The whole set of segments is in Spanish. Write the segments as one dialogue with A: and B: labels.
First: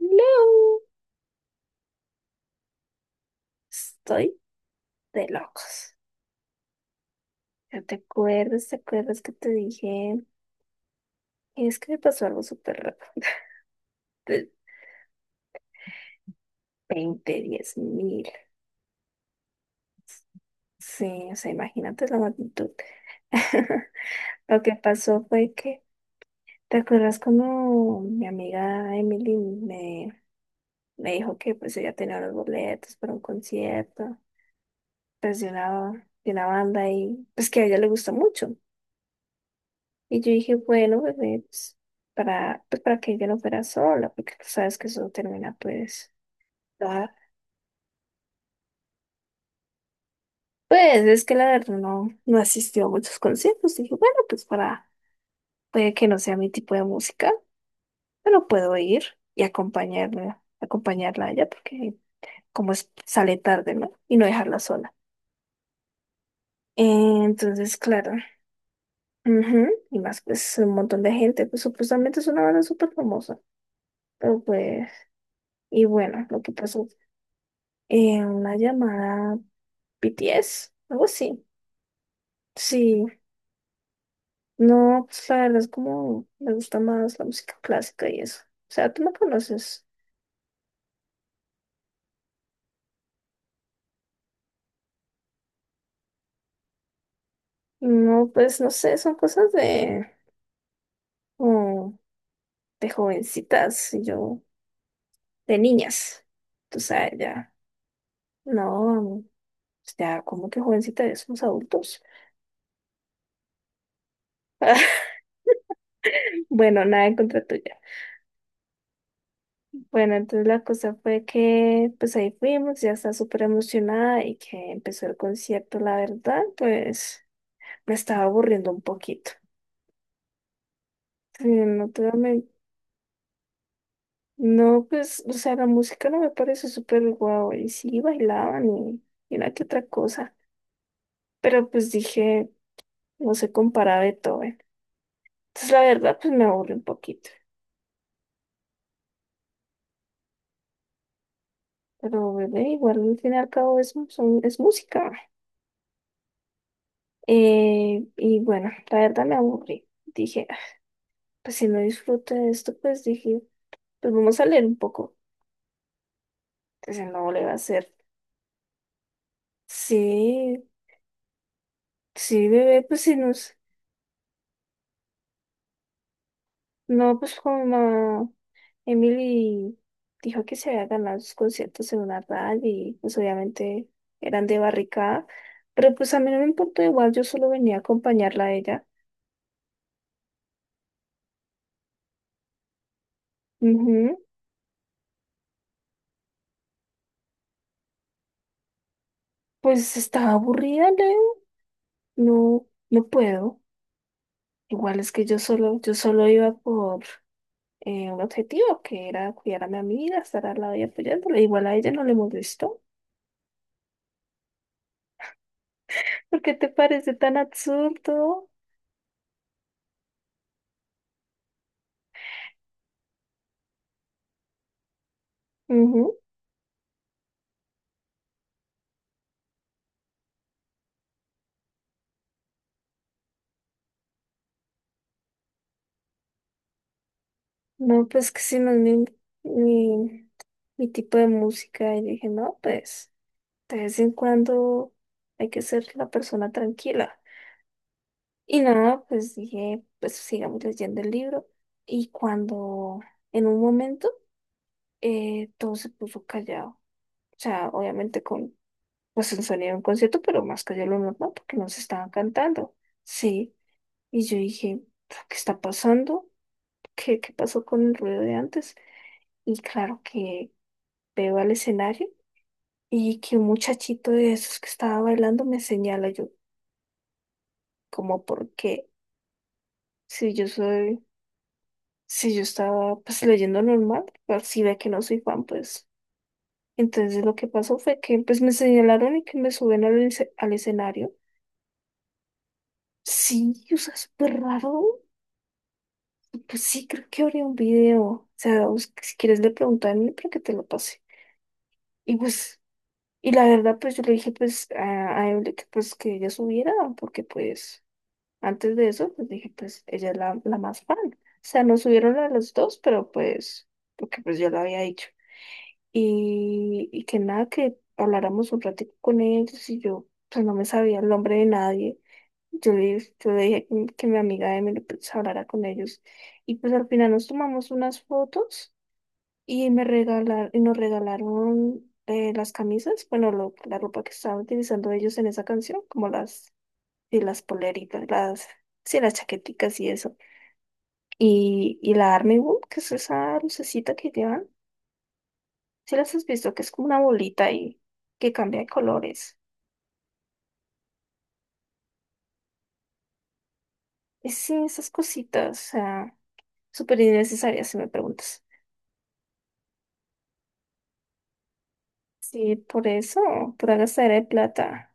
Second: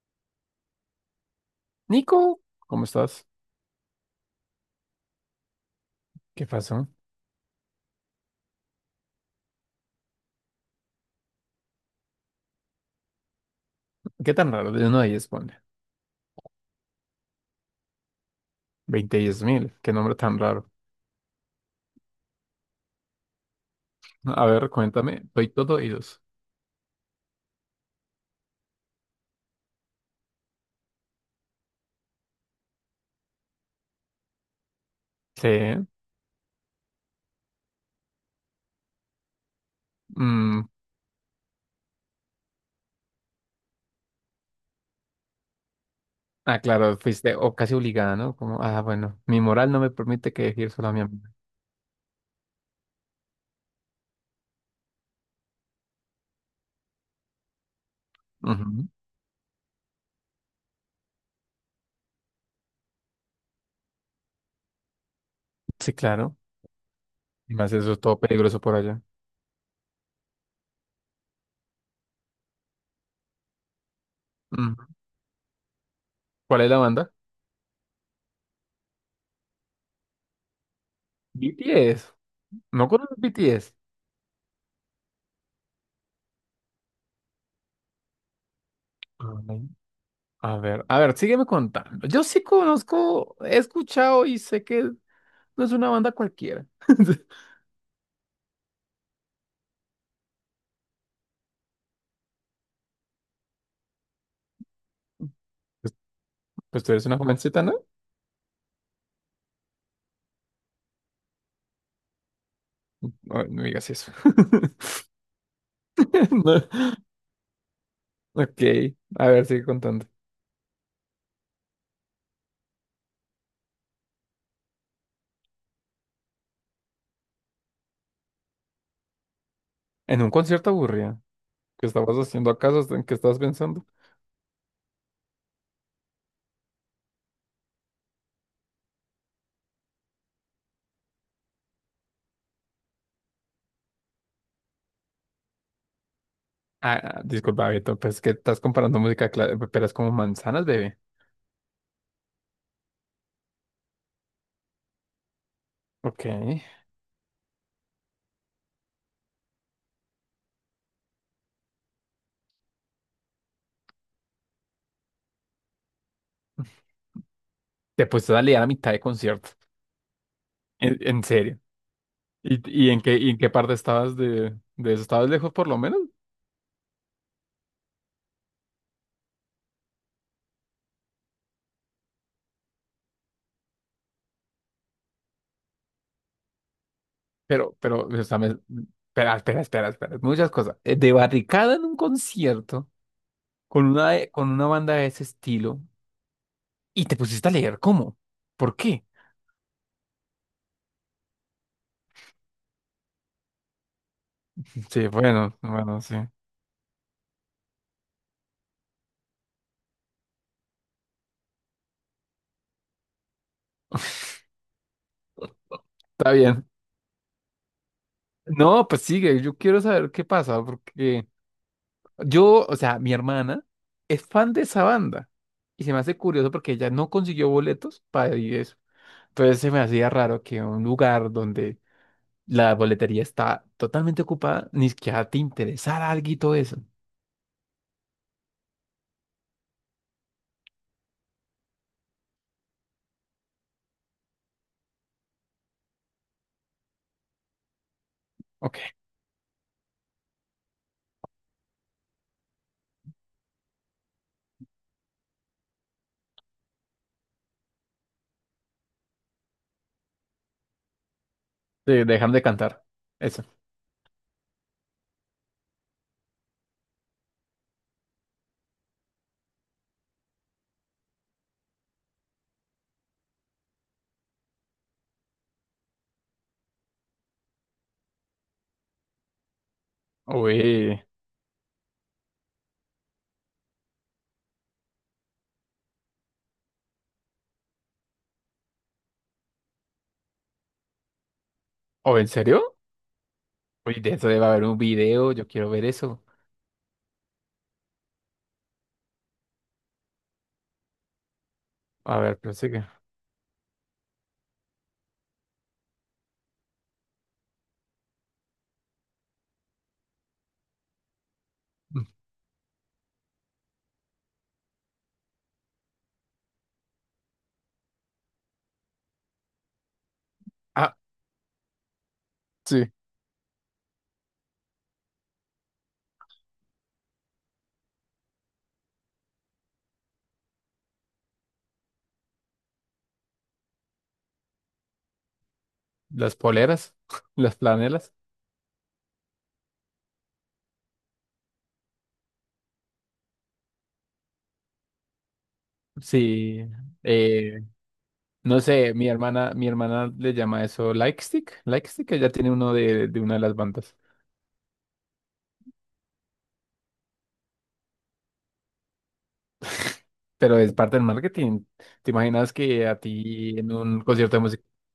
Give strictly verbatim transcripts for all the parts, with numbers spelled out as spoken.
A: No,
B: Nico, ¿cómo estás?
A: estoy de locos.
B: ¿Qué pasó?
A: ¿Ya te acuerdas? ¿Te acuerdas que te dije? Es que me pasó algo súper raro.
B: ¿Qué
A: De
B: tan raro de uno a diez, ponle?
A: veinte, diez mil.
B: Veinte diez mil, qué nombre tan raro.
A: Sí, o sea, imagínate la magnitud.
B: A
A: Lo
B: ver,
A: que
B: cuéntame,
A: pasó
B: soy
A: fue
B: todo
A: que,
B: oídos.
A: ¿te acuerdas cuando mi amiga Emily me, me dijo que pues ella tenía los boletos para un concierto, pues de
B: Sí.
A: una, de una banda y pues que a ella le gusta mucho? Y yo dije,
B: Mm,
A: bueno, bebé, pues, para, pues, para que ella no fuera sola, porque tú sabes que eso no termina, pues,
B: ah, claro,
A: da-
B: fuiste o casi obligada, ¿no? Como, ah, bueno, mi moral no me permite que decir solo a mi
A: Pues es
B: amiga.
A: que la verdad no, no asistió a muchos conciertos. Dije, bueno, pues para, puede que no sea mi tipo de música, pero puedo
B: Ujú.
A: ir y acompañarla, acompañarla a ella, porque como es, sale tarde, ¿no? Y no dejarla sola.
B: Sí, claro.
A: Eh,
B: Y más
A: Entonces,
B: eso es
A: claro,
B: todo peligroso por allá.
A: ujú, y más, pues un montón de gente, pues supuestamente es una banda súper famosa, pero
B: Mm.
A: pues, y bueno, lo que
B: ¿Cuál es la
A: pasó
B: banda?
A: eh, una llamada B T S, algo así.
B: B T S. ¿No
A: Sí,
B: conoces B T S?
A: no, pues la verdad es como me gusta más la música clásica y eso. O sea, tú me
B: Ay,
A: conoces.
B: a ver, a ver, sígueme contando. Yo sí conozco, he escuchado y sé que no es una banda cualquiera.
A: No, pues no sé, son cosas de, como de jovencitas y yo, de niñas. Tú
B: Pues tú eres
A: sabes,
B: una
A: ya.
B: jovencita, ¿no?
A: No, pues, ya, como que jovencita, ya somos adultos.
B: No, no digas eso. No.
A: Bueno, nada en contra tuya.
B: Ok, a ver, sigue contando.
A: Bueno, entonces la cosa fue que pues ahí fuimos, ya estaba súper emocionada y que empezó el concierto, la verdad, pues me estaba aburriendo un poquito.
B: ¿En un concierto aburrido,
A: Sí,
B: qué
A: no, te voy a
B: estabas haciendo
A: men-
B: acaso? ¿En qué estabas pensando?
A: no, pues, o sea, la música no me parece súper guau. Y sí, bailaban y, y una que otra cosa. Pero pues dije, no se compara a Beethoven. Entonces, la verdad, pues me aburre un
B: Ah, ah,
A: poquito.
B: disculpa, Beto, pues que estás comparando música clásica, pero es como manzanas, bebé.
A: Pero bebé, igual al fin y al cabo es, mu- son- es música.
B: Ok.
A: Eh, y bueno, la verdad me aburrí. Dije, "Ah, pues si no disfruto de esto, pues dije, pues vamos a leer un poco. Entonces, no le va a hacer.
B: Te pusiste a leer a mitad de concierto.
A: Sí,
B: En, en serio.
A: sí, bebé,
B: ¿Y, y en
A: pues si
B: qué, y en qué
A: nos.
B: parte estabas de, de eso? ¿Estabas lejos por lo menos?
A: No, pues como Emily dijo que se había ganado sus conciertos en una radio y pues obviamente eran de barricada, pero pues a mí no me importó igual, yo solo venía
B: Pero,
A: a
B: pero, o sea,
A: acompañarla a
B: me-
A: ella.
B: espera, espera, espera, espera. Muchas cosas. Eh, De barricada en un concierto con una,
A: Ujú.
B: con una banda de ese estilo. Y te pusiste a leer, ¿cómo? ¿Por qué?
A: Pues estaba aburrida, Leo. No, no puedo. Igual
B: Sí,
A: es que yo
B: bueno,
A: solo, yo
B: bueno, sí.
A: solo iba por eh, un objetivo que era cuidar a mi amiga, estar al lado y apoyándola. Igual a ella no le molestó.
B: Está
A: ¿Por qué
B: bien.
A: te parece tan absurdo?
B: No, pues sigue, yo quiero saber qué pasa, porque yo, o sea, mi hermana es fan de esa banda y se me hace curioso porque ella no consiguió boletos para ir a eso. Entonces se me hacía raro que un lugar donde la boletería está totalmente ocupada, ni siquiera te interesara algo y todo eso.
A: No, pues que sí, no es mi, mi, mi tipo de música. Y dije, no, pues de vez en cuando hay que ser la persona tranquila. Y
B: Ok,
A: nada, pues dije, pues sigamos leyendo el libro. Y cuando en un momento eh, todo se puso callado. O sea, obviamente con pues el sonido de un concierto, pero más callado de lo normal porque no se
B: sí,
A: estaban
B: dejan de
A: cantando.
B: cantar. Eso.
A: Sí. Y yo dije, ¿qué está pasando? ¿Qué, qué pasó con el ruido de antes? Y claro que veo al escenario y que un muchachito de esos que estaba bailando me señala yo, como porque si yo soy,
B: Uy,
A: si yo estaba pues leyendo normal, pero si ve que no soy fan, pues entonces lo que pasó fue que pues me señalaron y que me suben al, esc- al escenario.
B: ¿o en serio?
A: Sí, o
B: Uy,
A: sea,
B: de eso
A: súper
B: debe haber un
A: raro.
B: video, yo quiero ver eso.
A: Pues sí, creo que habría un video. O sea, bus- si quieres le pregunto a mí para que te lo pase. Y
B: A ver,
A: pues,
B: pensé que...
A: y la verdad, pues yo le dije pues a, a Evelyn que pues que ella subiera, porque pues antes de eso, pues dije, pues ella es la, la más fan. O sea, nos subieron a los dos, pero pues, porque pues yo lo había dicho. Y, y que nada, que habláramos un ratito con ellos y yo, pues no me
B: Ah,
A: sabía el nombre de nadie. Yo
B: sí.
A: le, yo le dije que, que mi amiga Emily pues hablara con ellos. Y pues al final nos tomamos unas fotos y me regalaron, y nos regalaron eh, las camisas, bueno, lo- la ropa que estaban utilizando ellos en esa canción, como
B: Las
A: las
B: poleras,
A: y las
B: las
A: poleritas,
B: planelas.
A: las, sí, las chaqueticas y eso. Y, y la Army Wool, que es esa lucecita que llevan, si las has visto, que
B: Sí,
A: es como una bolita
B: eh,
A: y que cambia
B: no
A: de
B: sé, mi
A: colores.
B: hermana, mi hermana le llama eso like stick, like stick, ella tiene uno de, de una de las bandas,
A: Y sí, esas cositas, o sea, súper innecesarias si me preguntas.
B: pero es parte del marketing. ¿Te imaginas
A: Sí, por
B: que a
A: eso,
B: ti en
A: pura
B: un
A: gastadera de
B: concierto de música,
A: plata,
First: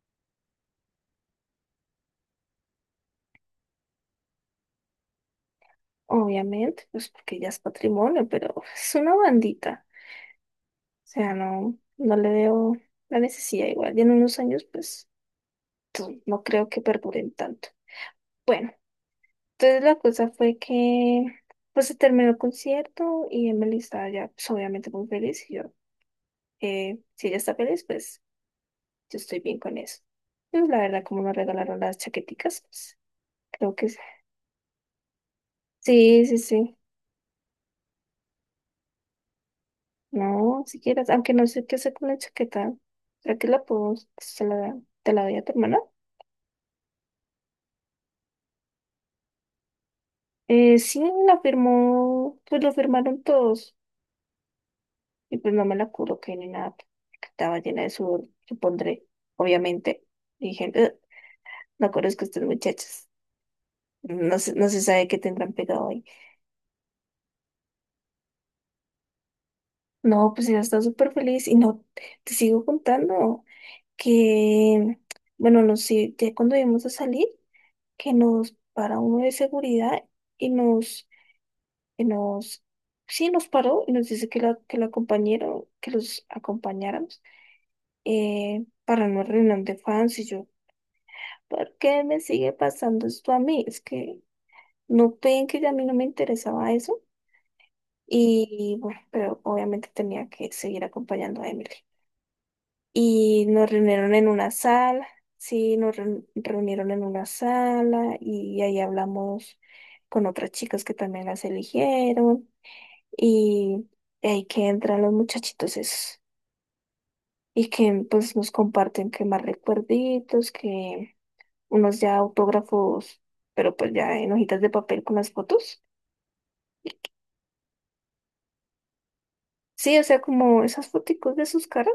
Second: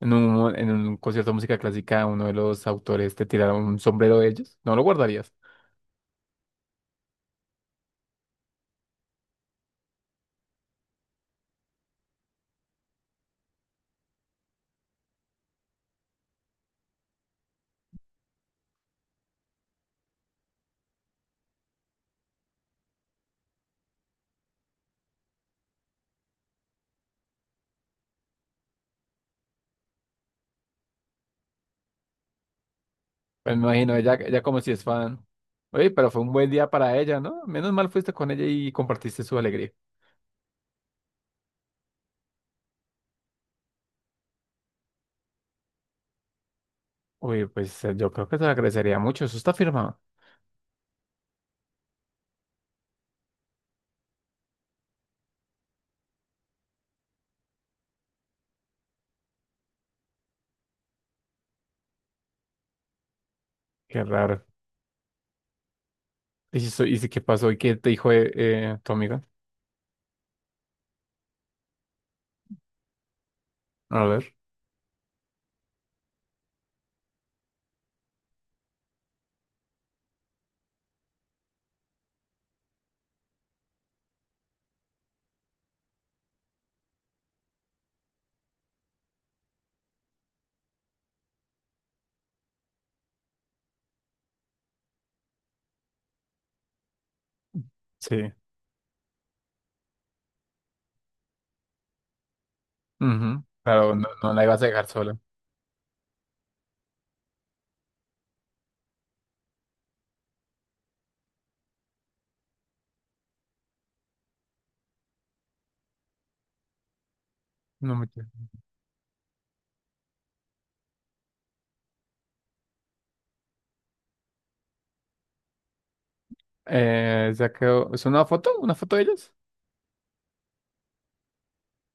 B: en un, en un concierto de música clásica, uno de los autores te tirara un sombrero de ellos? ¿No lo guardarías?
A: obviamente, pues porque ya es patrimonio, pero es una bandita. O sea, no, no le veo la necesidad igual. Y en unos años, pues, tú- no creo que perduren tanto. Bueno. Entonces la cosa fue que pues se terminó el concierto y Emily estaba ya pues, obviamente muy feliz y yo, eh, si ella está feliz, pues yo estoy bien con eso. Y pues, la verdad, como nos regalaron las chaqueticas, pues
B: Pues me
A: creo que
B: imagino,
A: sí,
B: ella, ella como si es fan. Oye, pero fue
A: sí,
B: un
A: sí.
B: buen día
A: Sí.
B: para ella, ¿no? Menos mal fuiste con ella y compartiste su alegría.
A: No, si quieres, aunque no sé qué hacer con la chaqueta, ¿será que la puedo, se la, te la doy a tu hermana?
B: Uy, pues eh, yo creo que se agradecería mucho. Eso está firmado.
A: Eh, sí, la firmó, pues lo firmaron todos y pues no me la coloqué ni nada, porque estaba llena de sudor, supondré, obviamente. Dije, "Ugh". No conozco a estas muchachas.
B: Qué
A: No
B: raro.
A: se, no se sabe qué tendrán pegado ahí.
B: ¿Y, si so- y si qué pasó? ¿Y qué te dijo eh, eh, tu amiga?
A: No, pues ella está súper feliz. Y no, te sigo contando
B: A ver.
A: que, bueno, no sé, ya cuando íbamos a salir, que nos para uno de seguridad y nos, y nos, sí, nos paró y nos dice que la, que la acompañaron, que los acompañáramos eh, para una reunión de fans. Y yo, ¿por qué me sigue pasando esto a mí? Es que no ven que ya a mí no me interesaba eso.
B: Sí.
A: Y bueno, pero obviamente tenía que seguir acompañando a Emily. Y
B: Ujú.
A: nos
B: Claro, no,
A: reunieron en
B: no la
A: una
B: ibas a dejar
A: sala,
B: sola.
A: sí, nos reun- reunieron en una sala y ahí hablamos con otras chicas que también las eligieron. Y ahí que entran los muchachitos esos. Y
B: No
A: que
B: me quiero.
A: pues nos comparten que más recuerditos, que unos ya autógrafos, pero pues ya en hojitas de papel con las fotos.
B: Eh, ya quedó. ¿Es una foto? ¿Una foto de ellos?
A: Sí, o sea, como esas foticos de sus caras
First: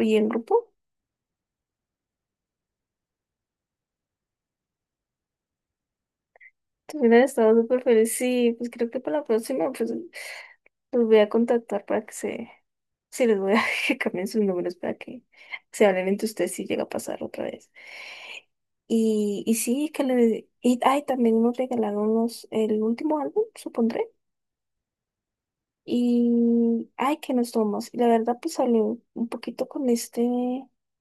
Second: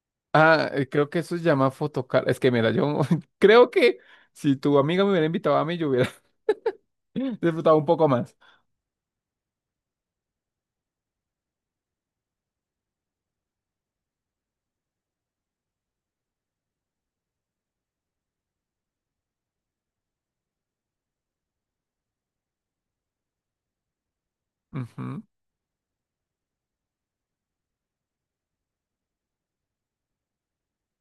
A: y en
B: Ah,
A: grupo.
B: eh, creo que eso se llama fotocar. Es que mira, yo creo que si tu amiga me hubiera invitado a mí, yo hubiera
A: Te hubieran estado
B: disfrutado
A: súper
B: un poco
A: feliz.
B: más.
A: Sí, pues creo que para la próxima, pues los voy a contactar para que se. Sí, les voy a que cambien sus números para que se hablen entre ustedes si llega a pasar otra vez. Y, y sí, que le. Y, ay, también nos regalaron los, el último álbum, supondré.
B: Ujú.
A: Y. Ay, que nos tomamos. Y la verdad, pues hablé un poquito con este.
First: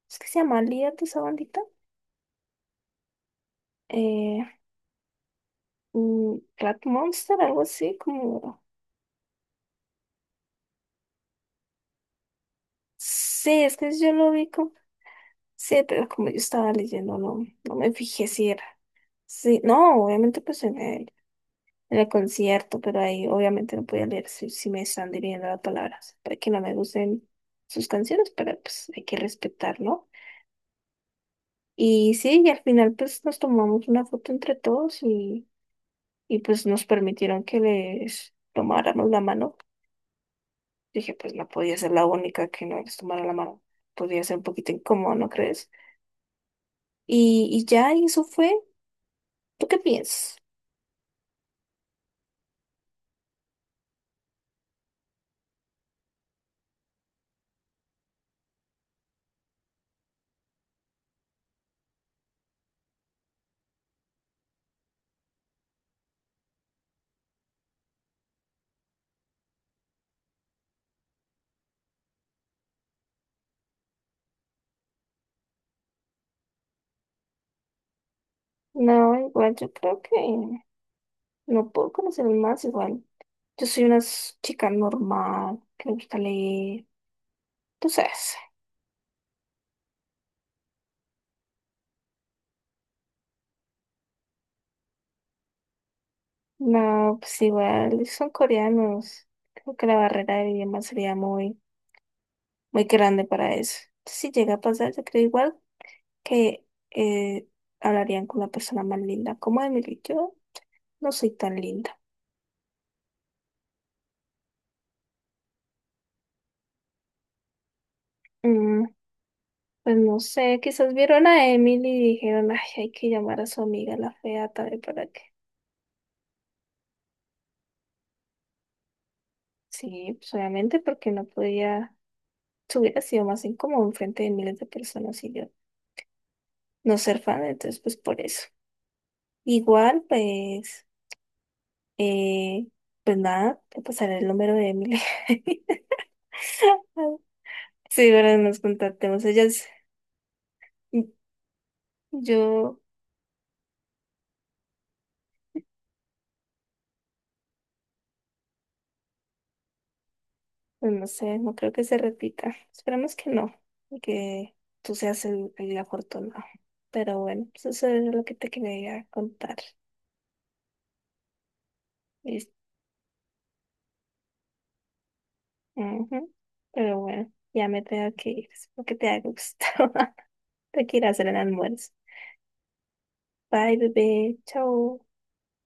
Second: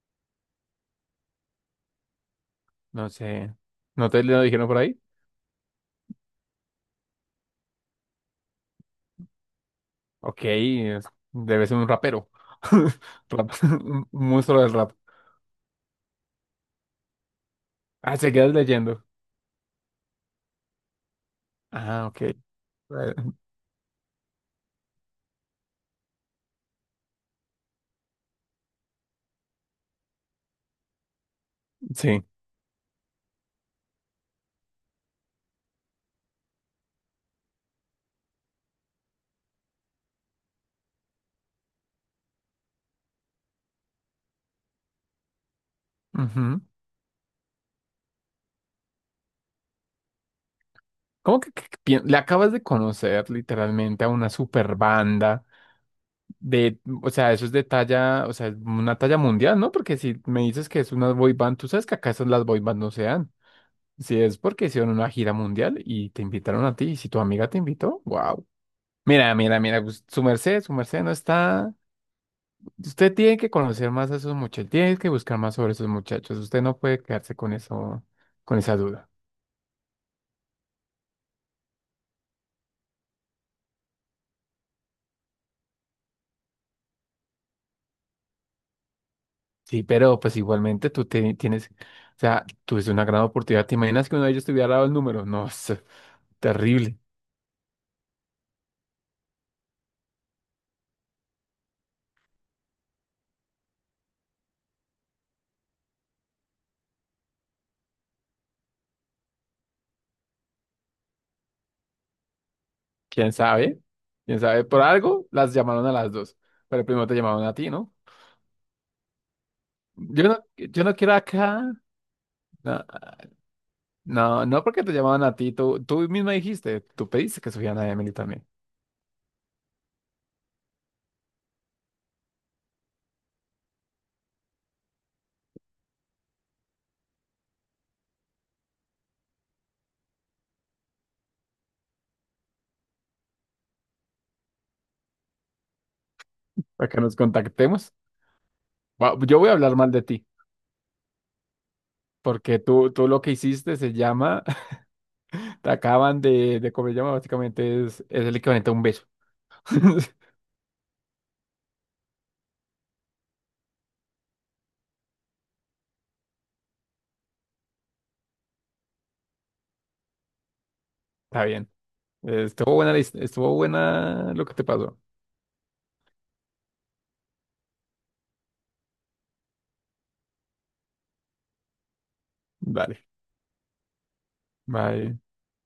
A: Es que se llama líder de esa bandita.
B: No sé. ¿No te lo
A: Eh,
B: dijeron por ahí?
A: mm, Rat Monster, algo así, como.
B: Ok, es- debe ser un rapero. Rap-
A: Sí, es que
B: un
A: yo lo vi
B: monstruo
A: como.
B: del rap.
A: Sí, pero como yo estaba leyendo, no, no me
B: Ah,
A: fijé
B: se
A: si
B: quedas
A: era.
B: leyendo.
A: Sí, no, obviamente pues en el, en
B: Ah,
A: el
B: ok. Eh,
A: concierto, pero ahí obviamente no podía leer si, si me están dirigiendo las palabras, para que no me gusten sus canciones, pero pues hay que respetar, ¿no? Y
B: sí.
A: sí, y al final pues nos tomamos una foto entre todos y, y pues nos permitieron que les tomáramos la mano. Dije, pues no podía ser la única que no les tomara la mano. Podía ser un poquito incómodo, ¿no crees?
B: Ujú.
A: Y, y ya, y eso fue. ¿Tú qué piensas?
B: ¿Cómo que, que- que pien- le acabas de conocer literalmente a una super banda de, o sea, eso es de talla, o sea, una talla mundial, ¿no? Porque si me dices que es una boy band, tú sabes que acá esas las boy band no se dan. Si es porque hicieron una gira mundial y te invitaron a ti, y si tu amiga te invitó, wow. Mira, mira, mira, pues, su merced, su merced no está. Usted tiene que conocer más a esos muchachos, tiene que buscar más sobre esos muchachos. Usted no puede quedarse con eso, con esa duda.
A: No, igual yo creo que no puedo conocer más igual. Yo soy una s- chica normal, que me gusta leer. Tú sabes.
B: Sí, pero pues igualmente tú te- tienes, o sea, tuviste una gran oportunidad. ¿Te imaginas que uno de ellos te hubiera dado el número? No, es terrible.
A: No, pues igual son coreanos. Creo que la barrera del idioma sería muy, muy grande para eso. Si llega a pasar, yo creo igual que eh, hablarían con la persona más linda. Como Emily, yo no soy tan linda.
B: ¿Quién sabe? ¿Quién sabe? Por algo las llamaron a las dos, pero primero te llamaron a ti, ¿no?
A: Mm, pues no
B: Yo no,
A: sé,
B: yo
A: quizás
B: no quiero
A: vieron a
B: acá.
A: Emily y dijeron, ay,
B: No,
A: hay que llamar a su amiga la
B: no,
A: fea
B: no
A: también
B: porque te
A: para que.
B: llamaban a ti, tú, tú misma dijiste, tú pediste que subieran a Emily también,
A: Sí, pues, obviamente porque no podía, se hubiera sido más incómodo enfrente de miles de personas y yo no ser fan, entonces pues por eso. Igual, pues, eh, pues nada, te pasaré el número de Emily.
B: para que nos contactemos.
A: Sí, ahora nos
B: Wa-
A: contactemos.
B: yo voy a
A: Ellas,
B: hablar mal de ti, porque
A: yo,
B: tú, tú lo que hiciste se llama, te acaban de, de comer llama, básicamente es, es el equivalente a un beso.
A: pues no sé, no creo que se repita. Esperemos que no, y que tú seas el, el afortunado. Pero bueno, pues eso es lo que te quería contar.
B: Está bien. Eh, Estuvo buena, la his- estuvo buena lo que te pasó.
A: Ujú. Pero bueno, ya me tengo que ir. Espero que te haya gustado. Te quiero hacer el almuerzo.
B: Dale.
A: Bye, bebé. Chao.
B: Bye.